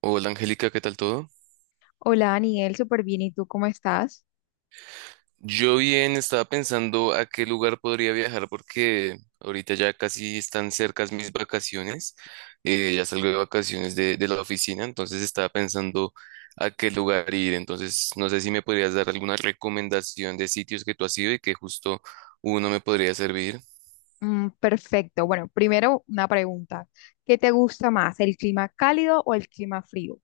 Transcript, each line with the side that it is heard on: right: Hola, Angélica, ¿qué tal todo?
left: Hola, Daniel, súper bien. ¿Y tú cómo estás?
right: Yo bien, estaba pensando a qué lugar podría viajar porque ahorita ya casi están cercas mis vacaciones. Ya salgo de vacaciones de la oficina, entonces estaba pensando a qué lugar ir. Entonces no sé si me podrías dar alguna recomendación de sitios que tú has ido y que justo uno me podría servir.
left: Mm, perfecto. Bueno, primero una pregunta. ¿Qué te gusta más, el clima cálido o el clima frío?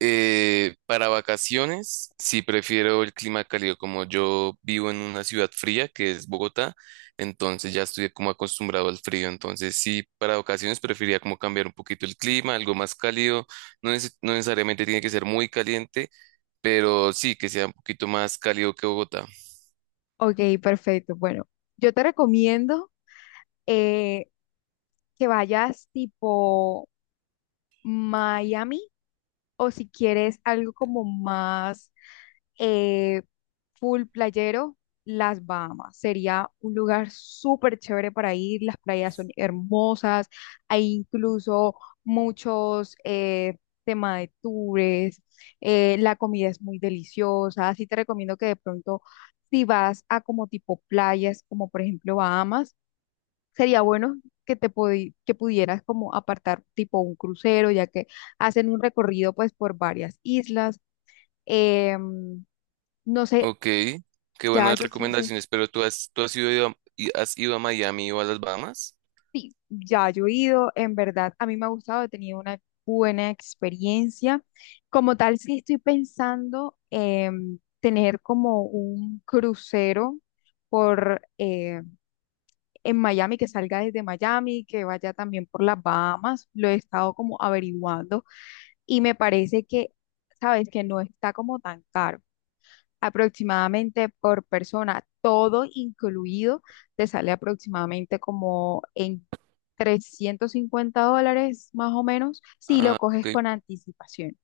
right: Para vacaciones, sí prefiero el clima cálido. Como yo vivo en una ciudad fría que es Bogotá, entonces ya estoy como acostumbrado al frío. Entonces sí, para vacaciones preferiría como cambiar un poquito el clima, algo más cálido. No, no necesariamente tiene que ser muy caliente, pero sí que sea un poquito más cálido que Bogotá.
left: Ok, perfecto. Bueno, yo te recomiendo eh, que vayas tipo Miami o si quieres algo como más eh, full playero, las Bahamas. Sería un lugar súper chévere para ir, las playas son hermosas, hay incluso muchos temas de tours, la comida es muy deliciosa, así te recomiendo que de pronto si vas a como tipo playas, como por ejemplo Bahamas, sería bueno que que pudieras como apartar tipo un crucero, ya que hacen un recorrido pues por varias islas. Em, no sé,
right: Ok, qué
left: ya
right: buenas
left: eso sí,
right: recomendaciones, pero tú has ido a, ¿y has ido a Miami o a las Bahamas?
left: sí, ya yo he ido, en verdad, a mí me ha gustado, he tenido una buena experiencia. Como tal, sí estoy pensando tener como un crucero por en Miami, que salga desde Miami, que vaya también por las Bahamas, lo he estado como averiguando y me parece que, sabes, que no está como tan caro. Aproximadamente por persona, todo incluido, te sale aproximadamente como en $350 más o menos si lo
right: Ah, ok,
left: coges con anticipación.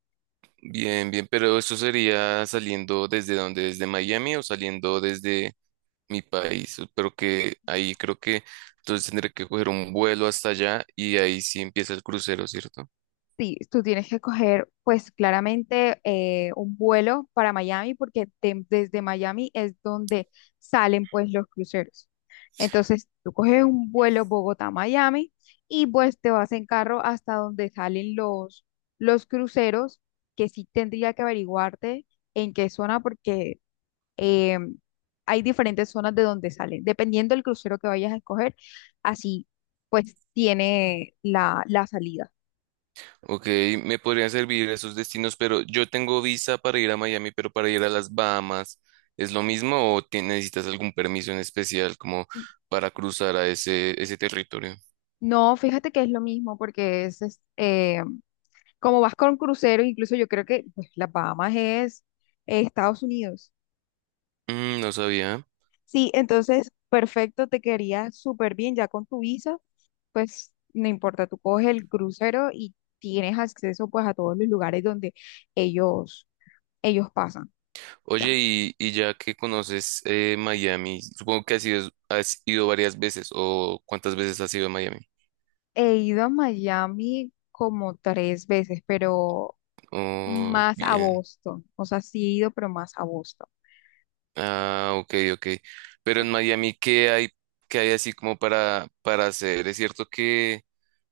right: bien, bien, pero eso sería saliendo desde donde, ¿desde Miami o saliendo desde mi país? Pero que ahí creo que entonces tendré que coger un vuelo hasta allá y ahí sí empieza el crucero, ¿cierto?
left: Sí, tú tienes que coger, pues claramente, un vuelo para Miami desde Miami es donde salen pues los cruceros. Entonces, tú coges un vuelo Bogotá-Miami y pues te vas en carro hasta donde salen los cruceros, que sí tendría que averiguarte en qué zona porque eh, hay diferentes zonas de donde salen. Dependiendo del crucero que vayas a escoger, así pues tiene la salida.
right: Ok, me podrían servir esos destinos, pero yo tengo visa para ir a Miami. Pero para ir a las Bahamas, ¿es lo mismo o necesitas algún permiso en especial como para cruzar a ese territorio?
left: No, fíjate que es lo mismo, porque es, como vas con crucero, incluso yo creo que pues, las Bahamas es Estados Unidos.
right: Mm, no sabía.
left: Sí, entonces, perfecto, te quedaría súper bien ya con tu visa, pues no importa, tú coges el crucero y tienes acceso pues a todos los lugares donde ellos, ellos pasan. Ya.
right: Oye, y ya que conoces, Miami, supongo que has ido, ¿has ido varias veces, o cuántas veces has ido a Miami?
left: He ido a Miami como tres veces, pero
right: Oh,
left: más a
right: bien.
left: Boston, o sea, sí he ido, pero más a Boston.
right: Ah, ok, ok. Pero en Miami, qué hay así como para hacer? ¿Es cierto que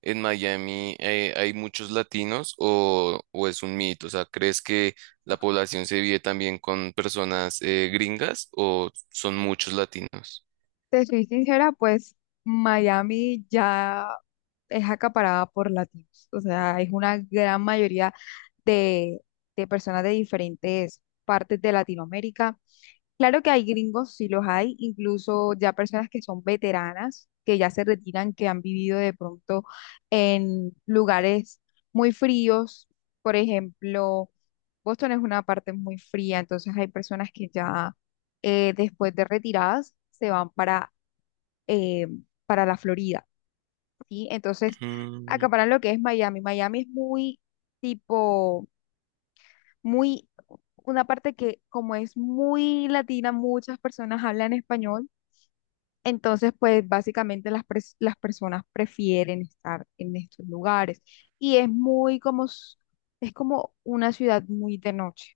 right: en Miami, hay muchos latinos o es un mito? O sea, ¿crees que la población se vive también con personas, gringas o son muchos latinos?
left: Te soy sincera, pues Miami ya es acaparada por latinos, o sea, es una gran mayoría de, de personas de diferentes partes de Latinoamérica. Claro que hay gringos, sí los hay, incluso ya personas que son veteranas, que ya se retiran, que han vivido de pronto en lugares muy fríos, por ejemplo, Boston es una parte muy fría, entonces hay personas que ya después de retiradas se van eh, para la Florida, ¿sí? Entonces,
right: Mm.
left: acaparan lo que es Miami. Miami es muy tipo, muy, una parte que como es muy latina, muchas personas hablan español. Entonces, pues básicamente las personas prefieren estar en estos lugares y es muy como, es como una ciudad muy de noche.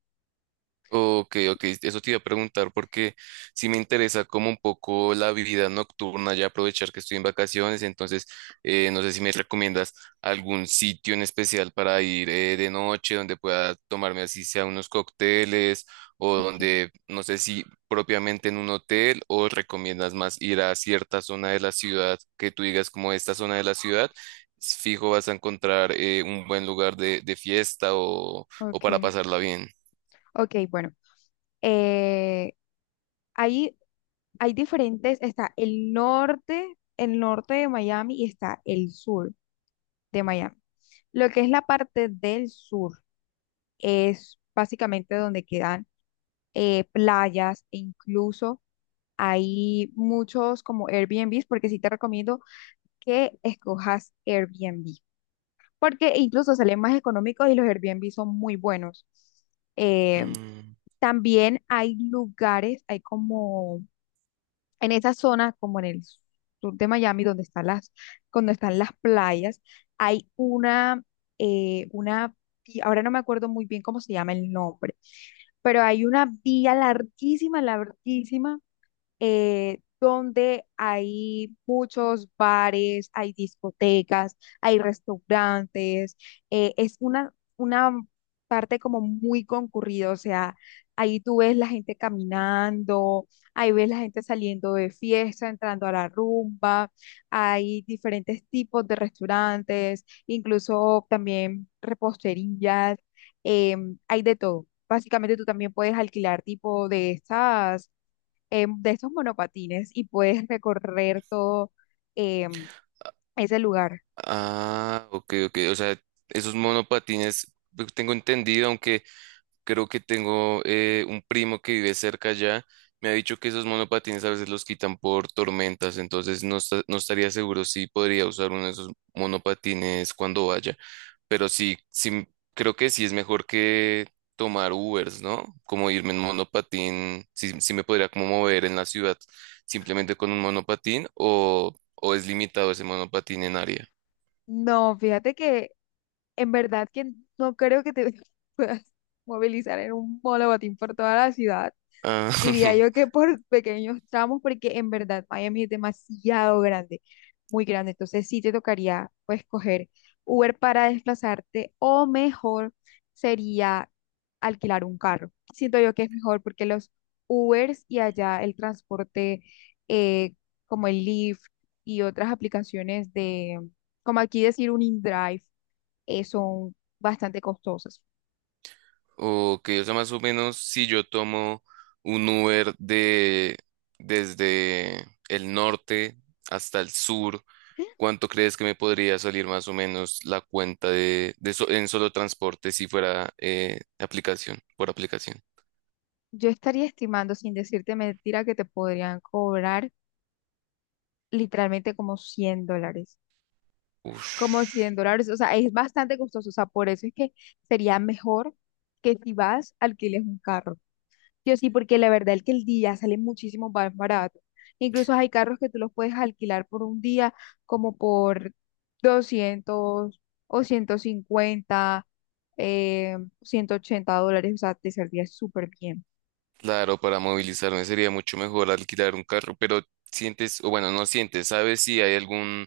right: Ok, ok, eso te iba a preguntar porque sí me interesa como un poco la vida nocturna, ya aprovechar que estoy en vacaciones. Entonces, no sé si me recomiendas algún sitio en especial para ir, de noche, donde pueda tomarme así sea unos cócteles, o
left: Okay,
right: donde, no sé si propiamente en un hotel, o recomiendas más ir a cierta zona de la ciudad que tú digas como esta zona de la ciudad, fijo vas a encontrar, un buen lugar de fiesta o para
left: ok.
right: pasarla bien.
left: Ok, bueno, eh, ahí hay diferentes, está el norte de Miami y está el sur de Miami. Lo que es la parte del sur es básicamente donde quedan playas e incluso hay muchos como Airbnbs, porque sí te recomiendo que escojas Airbnb, porque incluso salen más económicos y los Airbnb son muy buenos. Eh,
right: Mm.
left: también hay lugares, hay como en esa zona, como en el sur de Miami, donde están las, cuando están las playas, hay eh, una, ahora no me acuerdo muy bien cómo se llama el nombre, pero hay una vía larguísima, larguísima donde hay muchos bares, hay discotecas, hay restaurantes, es una parte como muy concurrida, o sea, ahí tú ves la gente caminando, ahí ves la gente saliendo de fiesta, entrando a la rumba, hay diferentes tipos de restaurantes, incluso también reposterías, hay de todo. Básicamente tú también puedes alquilar tipo de estas de estos monopatines y puedes recorrer todo em, ese lugar.
right: Ah, ok, ok. O sea, esos monopatines, pues, tengo entendido, aunque creo que tengo, un primo que vive cerca allá, me ha dicho que esos monopatines a veces los quitan por tormentas. Entonces no, no estaría seguro si podría usar uno de esos monopatines cuando vaya. Pero sí, sí, creo que sí es mejor que tomar Ubers, ¿no? Como irme en monopatín, sí, sí me podría como mover en la ciudad simplemente con un monopatín, o es limitado ese monopatín en área.
left: No, fíjate que en verdad que no creo que te puedas movilizar en un monopatín por toda la ciudad.
right: Ah,
left: Diría yo que por pequeños tramos, porque en verdad Miami es demasiado grande, muy grande. Entonces sí te tocaría pues coger Uber para desplazarte o mejor sería alquilar un carro. Siento yo que es mejor porque los Ubers y allá el transporte eh, como el Lyft y otras aplicaciones de, como aquí decir un InDrive, son bastante costosas.
right: ok, o sea, más o menos si yo tomo un Uber de desde el norte hasta el sur, ¿cuánto crees que me podría salir más o menos la cuenta en solo transporte si fuera, aplicación, por aplicación?
left: Yo estaría estimando, sin decirte mentira, que te podrían cobrar literalmente como $100, como
right: Uf.
left: $100, o sea, es bastante costoso, o sea, por eso es que sería mejor que si vas, alquiles un carro. Yo sí, porque la verdad es que el día sale muchísimo más barato. Incluso hay carros que tú los puedes alquilar por un día como por 200 o 150, $180, o sea, te saldría súper bien.
right: Claro, para movilizarme sería mucho mejor alquilar un carro, pero sientes, o bueno, no sientes, ¿sabes si hay algún,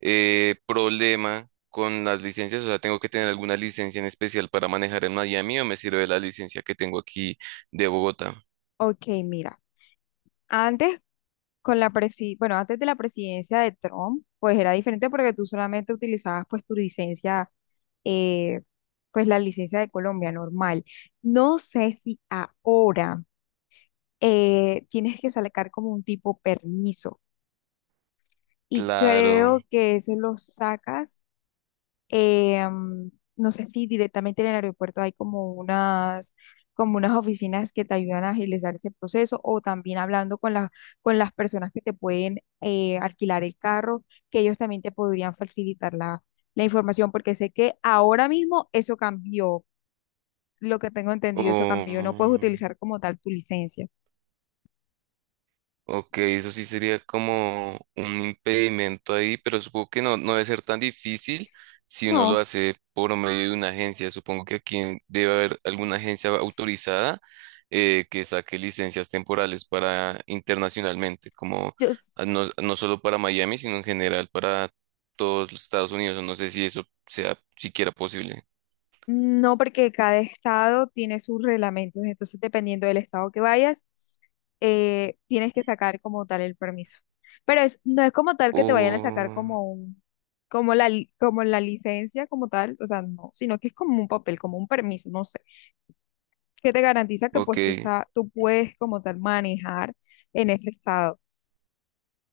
right: problema con las licencias? O sea, ¿tengo que tener alguna licencia en especial para manejar en Miami o me sirve la licencia que tengo aquí de Bogotá?
left: Ok, mira, antes con la presi, bueno, antes de la presidencia de Trump, pues era diferente porque tú solamente utilizabas pues tu licencia, eh, pues la licencia de Colombia normal. No sé si ahora tienes que sacar como un tipo permiso y
right: Claro.
left: creo que eso lo sacas eh, mm, no sé si directamente en el aeropuerto hay como unas oficinas que te ayudan a agilizar ese proceso o también hablando con las personas que te pueden alquilar el carro, que ellos también te podrían facilitar la información, porque sé que ahora mismo eso cambió, lo que tengo
right: o
left: entendido, eso cambió, no puedes utilizar como tal tu licencia.
right: Ok, eso sí sería como un impedimento ahí, pero supongo que no, no debe ser tan difícil si uno lo
left: No,
right: hace por medio de una agencia. Supongo que aquí debe haber alguna agencia autorizada, que saque licencias temporales para internacionalmente, como,
left: yo,
right: ah, no, no solo para Miami, sino en general para todos los Estados Unidos. No sé si eso sea siquiera posible.
left: no, porque cada estado tiene sus reglamentos, entonces dependiendo del estado que vayas, tienes que sacar como tal el permiso. Pero es, no es como tal que te vayan a sacar
right: Oh,
left: como un, como como la licencia como tal, o sea, no, sino que es como un papel, como un permiso, no sé, que te garantiza que pues tú
right: ok.
left: está, tú puedes como tal manejar en este estado.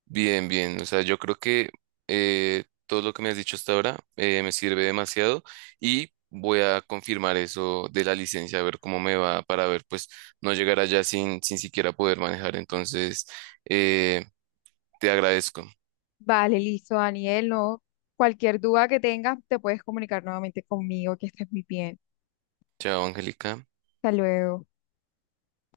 right: Bien, bien. O sea, yo creo que, todo lo que me has dicho hasta ahora, me sirve demasiado, y voy a confirmar eso de la licencia, a ver cómo me va, para ver, pues, no llegar allá sin, sin siquiera poder manejar. Entonces, eh, te agradezco.
left: Vale, listo, Daniel, no, cualquier duda que tengas, te puedes comunicar nuevamente conmigo, que estés muy bien.
right: Chao, Angélica.
left: Hasta luego.